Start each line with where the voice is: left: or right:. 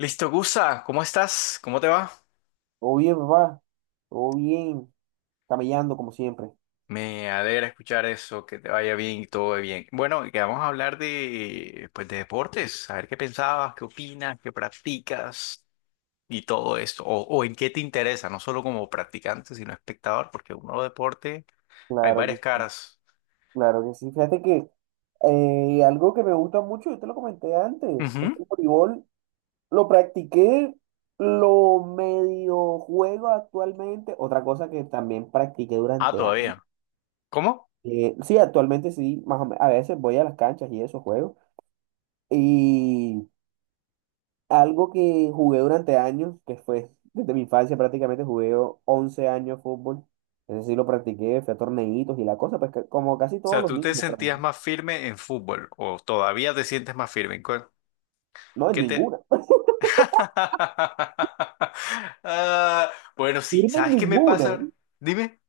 left: Listo, Gusa, ¿cómo estás? ¿Cómo te va?
right: Todo bien, papá, todo bien, camellando como siempre.
left: Me alegra escuchar eso, que te vaya bien y todo bien. Bueno, y que vamos a hablar de, pues, de deportes, a ver qué pensabas, qué opinas, qué practicas y todo esto, o en qué te interesa, no solo como practicante, sino espectador, porque uno deporte, hay
right: Claro que
left: varias
right: sí,
left: caras.
right: claro que sí. Fíjate que algo que me gusta mucho, yo te lo comenté antes, es
left: Ujú.
right: el voleibol. Lo practiqué, lo medio juego actualmente. Otra cosa que también practiqué
left: Ah,
right: durante años.
left: todavía. ¿Cómo? O
right: Sí, actualmente sí, más o a veces voy a las canchas y eso juego. Y Algo que jugué durante años, que fue desde mi infancia prácticamente, jugué 11 años fútbol. Ese sí lo practiqué, fui a torneitos y la cosa, pues como casi todos
left: sea,
right: los
left: ¿tú
right: niños,
left: te
right: pero
left: sentías más firme en fútbol o todavía te sientes más firme? ¿En cuál?
right: no en
left: ¿Qué te,
right: ninguna.
left: Ah, bueno, sí,
right: Firme en
left: ¿sabes qué me
right: ninguna.
left: pasa? Dime.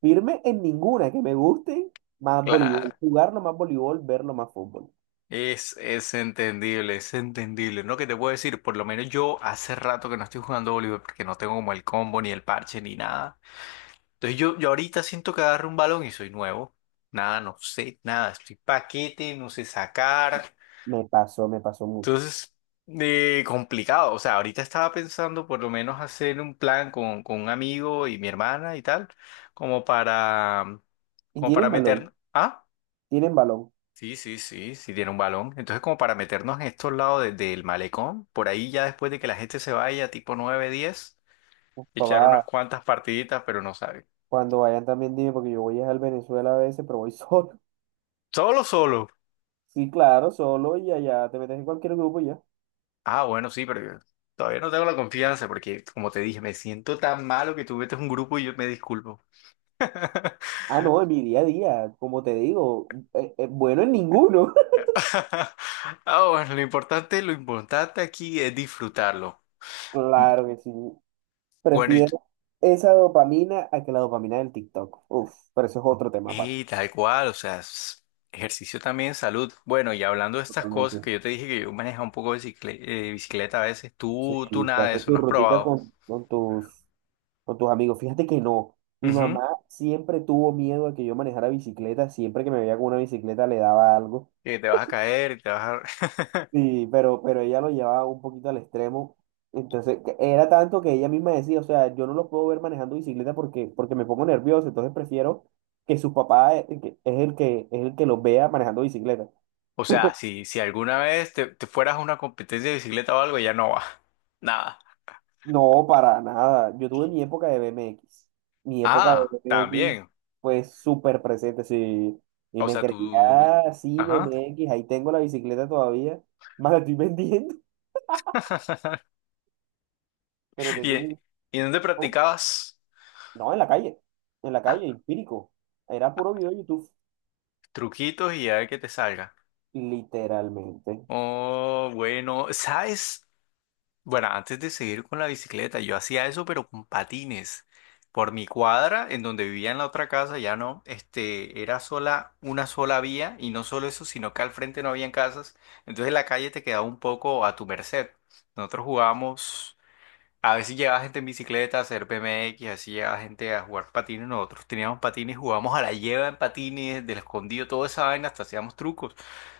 right: Firme en ninguna. Que me guste más voleibol.
left: Claro,
right: Jugarlo más voleibol, verlo más fútbol.
left: es entendible, es entendible. No, que te puedo decir, por lo menos yo hace rato que no estoy jugando voleibol porque no tengo como el combo, ni el parche, ni nada. Entonces yo ahorita siento que agarro un balón y soy nuevo. Nada, no sé, nada, estoy paquete, no sé sacar.
right: Me pasó mucho.
left: Entonces, complicado. O sea, ahorita estaba pensando por lo menos hacer un plan con un amigo y mi hermana y tal, como para, como para
right: Tienen balón,
left: meter... Ah,
right: tienen balón.
left: sí, sí, sí, sí tiene un balón. Entonces, como para meternos en estos lados del malecón, por ahí ya después de que la gente se vaya, tipo 9 10,
right: Uf,
left: echar unas
right: papá,
left: cuantas partiditas, pero no sabe.
right: cuando vayan también dime, porque yo voy a al Venezuela a veces, pero voy solo.
left: Solo, solo.
right: Sí, claro, solo y allá te metes en cualquier grupo y ya.
left: Ah, bueno, sí, pero yo todavía no tengo la confianza porque, como te dije, me siento tan malo que tú metes un grupo y yo me disculpo.
right: Ah, no, en mi día a día, como te digo, bueno, en ninguno.
left: Ah, bueno, lo importante aquí es disfrutarlo. Mm.
right: Claro que sí.
left: Bueno,
right: Prefiero esa dopamina a que la dopamina del TikTok. Uf, pero eso es otro tema aparte.
left: y tal cual, o sea, ejercicio también, salud. Bueno, y hablando de estas cosas
right: Totalmente.
left: que yo te dije que yo manejo un poco de bicicleta a veces, tú
right: Sí, que
left: nada de
right: haces
left: eso,
right: tu
left: no has
right: rutica
left: probado.
right: con tus amigos. Fíjate que no. Mi
left: Ujú.
right: mamá siempre tuvo miedo a que yo manejara bicicleta. Siempre que me veía con una bicicleta le daba algo.
left: Que te vas a caer, y te vas a...
right: Sí, pero ella lo llevaba un poquito al extremo. Entonces, que era tanto que ella misma decía, o sea, yo no lo puedo ver manejando bicicleta porque, porque me pongo nervioso, entonces prefiero que su papá es el que los vea manejando bicicleta.
left: O sea, si, si alguna vez te, te fueras a una competencia de bicicleta o algo, ya no vas. Nada.
right: No, para nada. Yo tuve mi época de BMX. Mi época de
left: Ah,
right: BMX
left: también.
right: fue súper presente, sí. Y
left: O
right: me
left: sea,
right: creía,
left: tú...
right: "Ah, sí,
left: Ajá.
right: BMX, ahí tengo la bicicleta todavía. Más la estoy vendiendo, pero tengo
left: ¿Y,
right: mi...
left: y dónde
right: ¿no?
left: practicabas?
right: No, en la
left: Ah.
right: calle, empírico. Era puro video de YouTube,
left: Truquitos y a ver qué te salga.
right: literalmente.
left: Oh, bueno, ¿sabes? Bueno, antes de seguir con la bicicleta, yo hacía eso, pero con patines. Por mi cuadra, en donde vivía en la otra casa, ya no, este, era sola, una sola vía, y no solo eso, sino que al frente no habían casas, entonces la calle te quedaba un poco a tu merced. Nosotros jugábamos, a veces llegaba gente en bicicleta a hacer BMX, así llegaba gente a jugar patines, nosotros teníamos patines, jugábamos a la lleva en patines, del escondido, toda esa vaina, hasta hacíamos trucos.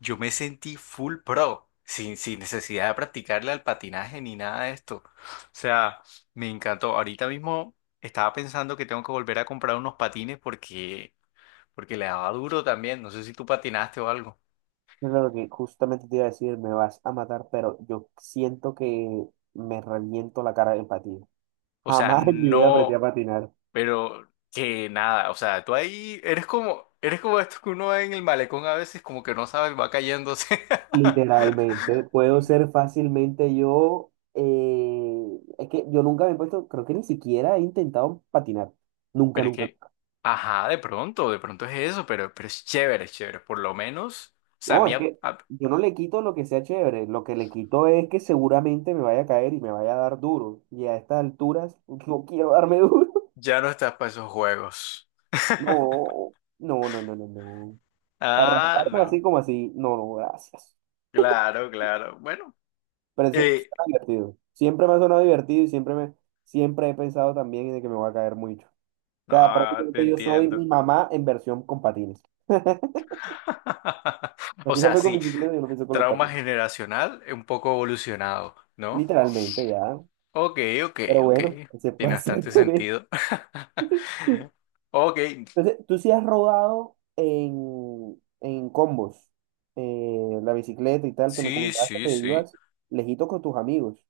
left: Yo me sentí full pro, sin necesidad de practicarle al patinaje ni nada de esto. O sea, me encantó. Ahorita mismo estaba pensando que tengo que volver a comprar unos patines porque, porque le daba duro también. No sé si tú patinaste o algo.
right: Es lo que justamente te iba a decir, me vas a matar, pero yo siento que me reviento la cara en patín.
left: O sea,
right: Jamás en mi vida aprendí a
left: no,
right: patinar,
left: pero que nada. O sea, tú ahí eres como esto que uno ve en el malecón a veces, como que no sabes, va cayéndose.
right: literalmente. Puedo ser fácilmente yo, es que yo nunca me he puesto, creo que ni siquiera he intentado patinar. Nunca,
left: Pero es
right: nunca.
left: que, ajá, de pronto es eso, pero es chévere, es chévere. Por lo menos, o sea, a
right: No,
left: mí
right: es que yo no le quito lo que sea chévere, lo que le quito es que seguramente me vaya a caer y me vaya a dar duro. Y a estas alturas no quiero darme duro.
left: ya no estás para esos juegos.
right: No, no, no, no, no, no. Para
left: Ah,
right: rasparme
left: no.
right: así como así, no, no, gracias.
left: Claro, claro. Bueno,
right: Pero es, suena
left: eh,
right: divertido. Siempre me ha sonado divertido y siempre me, siempre he pensado también de que me voy a caer mucho. O sea,
left: no, te
right: prácticamente yo soy mi
left: entiendo.
right: mamá en versión con patines. Lo
left: O
right: que ella
left: sea,
right: fue con
left: sí,
right: bicicleta, yo lo pienso con los
left: trauma
right: patines.
left: generacional un poco evolucionado, ¿no?
right: Literalmente ya.
left: Ok, ok,
right: Pero
left: ok.
right: bueno, ¿qué se
left: Tiene
right: puede hacer
left: bastante
right: con él?
left: sentido. Ok,
right: Entonces, tú sí has rodado en combos, la bicicleta y tal, que me
left: sí,
right: comentabas que
left: sí,
right: te
left: sí.
right: ibas lejito con tus amigos.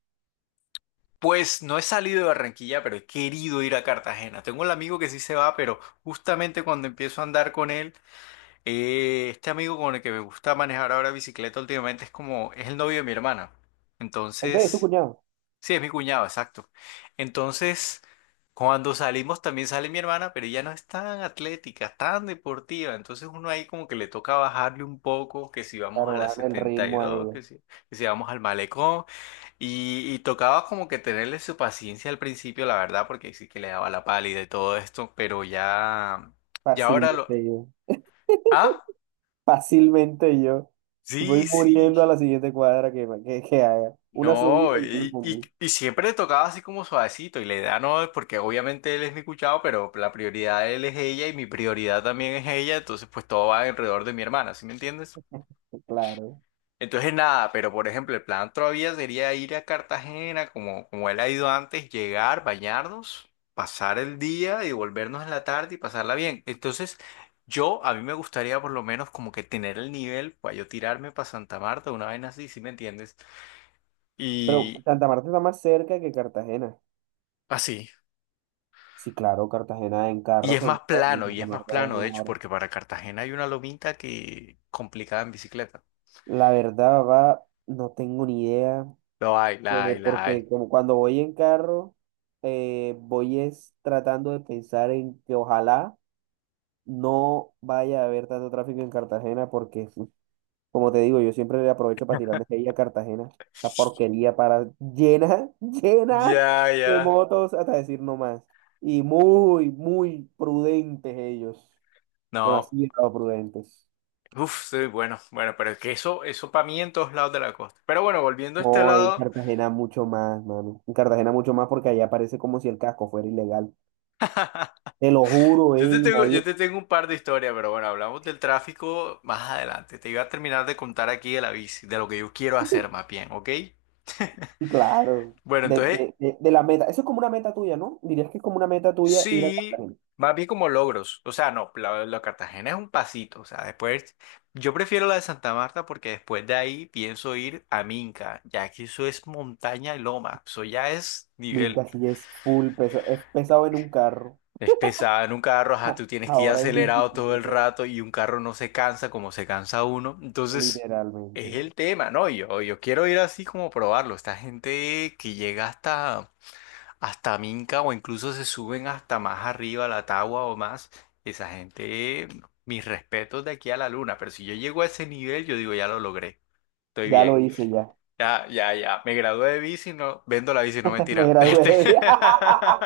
left: Pues no he salido de Barranquilla, pero he querido ir a Cartagena. Tengo un amigo que sí se va, pero justamente cuando empiezo a andar con él, este amigo con el que me gusta manejar ahora bicicleta últimamente es como, es el novio de mi hermana.
right: Ok, es tu
left: Entonces,
right: cuñado.
left: sí, es mi cuñado, exacto. Entonces, cuando salimos también sale mi hermana, pero ella no es tan atlética, tan deportiva. Entonces uno ahí como que le toca bajarle un poco, que si vamos a
right: Claro,
left: la
right: bajan el ritmo a
left: 72,
right: ella.
left: que si vamos al malecón. Y tocaba como que tenerle su paciencia al principio, la verdad, porque sí que le daba la pálida y todo esto, pero ya, ya ahora lo...
right: Fácilmente yo.
left: Ah,
right: Fácilmente yo. Voy
left: sí, sí.
right: muriendo a la siguiente cuadra que haga. Una
left: No,
right: subida y ya me
left: y, y,
right: pongo.
left: y siempre le tocaba así como suavecito, y la idea no es porque obviamente él es mi cuchado, pero la prioridad de él es ella y mi prioridad también es ella, entonces pues todo va alrededor de mi hermana, ¿sí me entiendes?
right: Claro.
left: Entonces nada, pero por ejemplo, el plan todavía sería ir a Cartagena, como, como él ha ido antes, llegar, bañarnos, pasar el día y volvernos en la tarde y pasarla bien. Entonces, yo, a mí me gustaría por lo menos como que tener el nivel para yo tirarme para Santa Marta, una vaina así, si me entiendes?
right: Pero
left: Y
right: Santa Marta está más cerca que Cartagena.
left: así.
right: Sí, claro, Cartagena en
left: Y
right: carro
left: es
right: son
left: más
right: 2 horas, y
left: plano, y
right: Santa
left: es más
right: Marta es
left: plano, de
right: una
left: hecho,
right: hora.
left: porque para Cartagena hay una lomita que complicada en bicicleta.
right: La verdad, va, no tengo ni idea.
left: Lo hay, la hay, la
right: Porque
left: hay.
right: como cuando voy en carro, voy es tratando de pensar en que ojalá no vaya a haber tanto tráfico en Cartagena, porque uf, como te digo, yo siempre le aprovecho para tirarle hate a Cartagena, esa porquería para llena, llena
left: Ya,
right: de
left: ya.
right: motos, hasta decir no más. Y muy, muy prudentes ellos,
left: No.
right: demasiado prudentes.
left: Uf, sí, bueno, bueno, pero es que eso para mí en todos lados de la costa. Pero bueno, volviendo a este
right: No, en
left: lado,
right: Cartagena mucho más, mano. En Cartagena mucho más porque allá parece como si el casco fuera ilegal. Te lo juro, ey,
left: yo
right: nadie.
left: te tengo un par de historias, pero bueno, hablamos del tráfico más adelante. Te iba a terminar de contar aquí de la bici, de lo que yo quiero hacer más bien, ¿ok?
right: Sí, claro.
left: Bueno,
right: De,
left: entonces,
right: de, de, de la meta. Eso es como una meta tuya, ¿no? Dirías que es como una meta tuya ir a
left: sí,
right: Cartagena.
left: más bien como logros. O sea, no, la, la Cartagena es un pasito. O sea, después, yo prefiero la de Santa Marta porque después de ahí pienso ir a Minca, ya que eso es montaña y loma. Eso ya es nivel.
right: Minca, sí es full peso. Es pesado en un carro.
left: Es pesada en un carro, ajá, tú tienes que ir
right: Ahora en
left: acelerado todo el
right: bicicleta,
left: rato y un carro no se cansa como se cansa uno. Entonces, es
right: literalmente.
left: el tema, ¿no? Yo quiero ir así como probarlo. Esta gente que llega hasta, hasta Minca o incluso se suben hasta más arriba a la Tagua o más, esa gente, mis respetos de aquí a la luna. Pero si yo llego a ese nivel, yo digo, ya lo logré, estoy
right: Ya lo
left: bien.
right: hice, ya.
left: Ya, ya, ya, me gradué de bici, no, vendo la bici, no
right: Me
left: mentira.
right: gradué.
left: Este...
right: Viaje.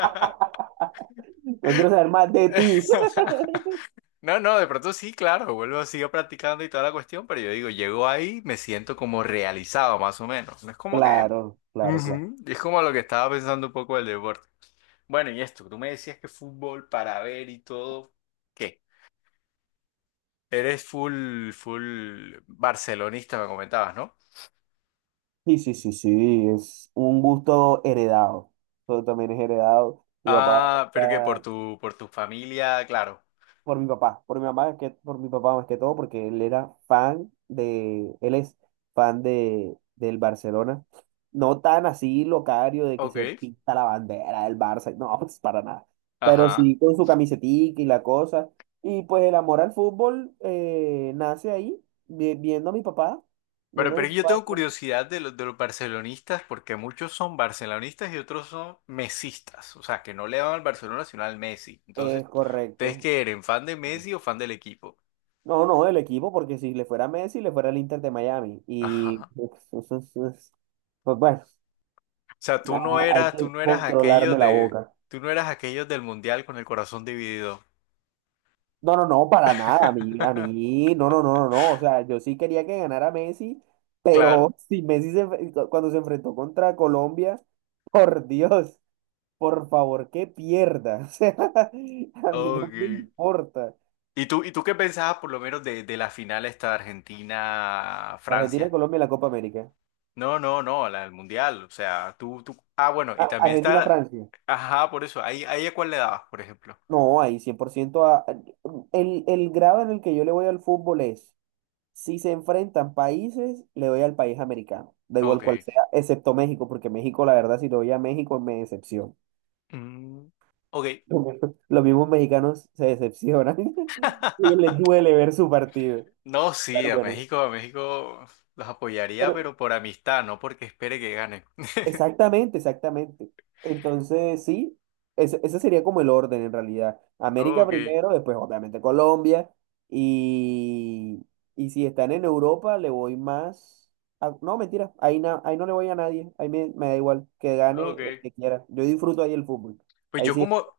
right: No quiero saber más de ti.
left: No, no, de pronto sí, claro, vuelvo, sigo practicando y toda la cuestión, pero yo digo, llego ahí, me siento como realizado más o menos. No es como que...
right: Claro, claro, claro.
left: Ujú. Es como lo que estaba pensando un poco del deporte. Bueno, y esto, tú me decías que fútbol para ver y todo, ¿qué? Eres full, full barcelonista, me comentabas, ¿no?
right: Sí, sí, sí, sí. Es un gusto heredado. Todo también es heredado. Mi papá.
left: Ah, pero que por tu familia, claro.
right: Por mi papá, por mi mamá, que por mi papá más que todo, porque él era fan de, él es fan de, del Barcelona. No tan así locario de que se
left: Ok.
right: pinta la bandera del Barça, no, pues para nada. Pero
left: Ajá.
right: sí con su camisetica y la cosa. Y pues el amor al fútbol nace ahí, viendo a mi papá, viendo a
left: Pero
right: mi
left: yo
right: papá
left: tengo
right: cómo
left: curiosidad de los barcelonistas porque muchos son barcelonistas y otros son mesistas. O sea, que no le van al Barcelona sino al Messi. Entonces,
right: es
left: ¿ustedes
right: correcto.
left: qué eran? ¿Fan de Messi o fan del equipo?
right: No, no, el equipo, porque si le fuera Messi, le fuera el Inter de Miami. Y
left: Ajá.
right: pues, pues, pues, bueno.
left: O sea,
right: Ah, hay
left: tú
right: que
left: no eras aquellos
right: controlarme la
left: de,
right: boca.
left: tú no eras aquellos del Mundial con el corazón dividido.
right: No, no, no, para nada. A mí, no, no, no, no, no. O sea, yo sí quería que ganara Messi,
left: Claro.
right: pero si Messi se, cuando se enfrentó contra Colombia, por Dios, por favor, que pierda. O sea, a mí no me
left: Ok.
right: importa.
left: Y tú qué pensabas por lo menos de la final esta de
right: Argentina,
left: Argentina-Francia?
right: Colombia, y la Copa América.
left: No, no, no, la del mundial, o sea, tú, ah, bueno, y
right: Ah,
left: también está,
right: Argentina,
left: la-
right: Francia.
left: ajá, por eso, ahí, ahí a cuál le dabas, por ejemplo.
right: No, ahí 100% el grado en el que yo le voy al fútbol es. Si se enfrentan países, le doy al país americano, da igual
left: Ok.
right: cual sea, excepto México, porque México, la verdad, si le doy a México, me decepciona.
left: Mm, ok.
right: Los mismos los mismos mexicanos se decepcionan. Ellos les duele ver su partido.
left: No, sí,
right: Pero bueno,
left: A México los apoyaría,
right: pero
left: pero por amistad, no porque espere que ganen.
right: exactamente, exactamente. Entonces, sí, ese sería como el orden en realidad. América
left: Ok,
right: primero, después obviamente Colombia. Y, y si están en Europa, le voy más... no, mentira, ahí, ahí no le voy a nadie, ahí me, me da igual, que gane
left: ok.
right: el que quiera. Yo disfruto ahí el fútbol.
left: Pues
right: Ahí
left: yo
right: sí,
left: como,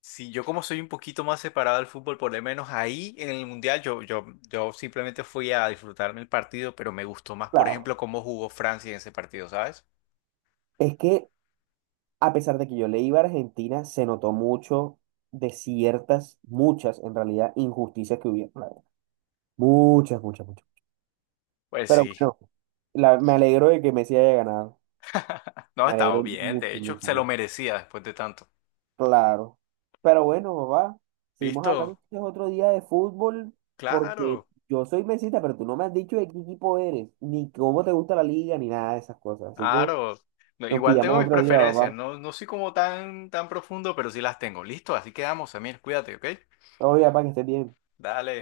left: si yo como soy un poquito más separado del fútbol, por lo menos ahí en el Mundial, yo simplemente fui a disfrutarme el partido, pero me gustó más, por
right: claro.
left: ejemplo, cómo jugó Francia en ese partido, ¿sabes?
right: Es que a pesar de que yo le iba a Argentina, se notó mucho de ciertas, muchas en realidad, injusticias que hubieron, la verdad. Muchas, muchas, muchas.
left: Pues
right: Pero
left: sí.
right: bueno, me alegro de que Messi haya ganado.
left: No,
right: Me
left: estaba
right: alegro
left: bien,
right: mucho,
left: de hecho,
right: mucho,
left: se lo
right: mucho.
left: merecía después de tanto.
right: Claro. Pero bueno, papá, seguimos hablando
left: ¿Listo?
right: este otro día de fútbol porque
left: Claro,
right: yo soy mesita, pero tú no me has dicho de qué equipo eres, ni cómo te gusta la liga, ni nada de esas cosas. Así que
left: claro. No,
right: nos
left: igual
right: pillamos
left: tengo mis
right: otro día,
left: preferencias,
right: papá.
left: no, no soy como tan, tan profundo, pero sí las tengo. ¿Listo? Así quedamos, Samir, cuídate, ¿ok?
right: Todo bien, papá, que estés bien.
left: Dale.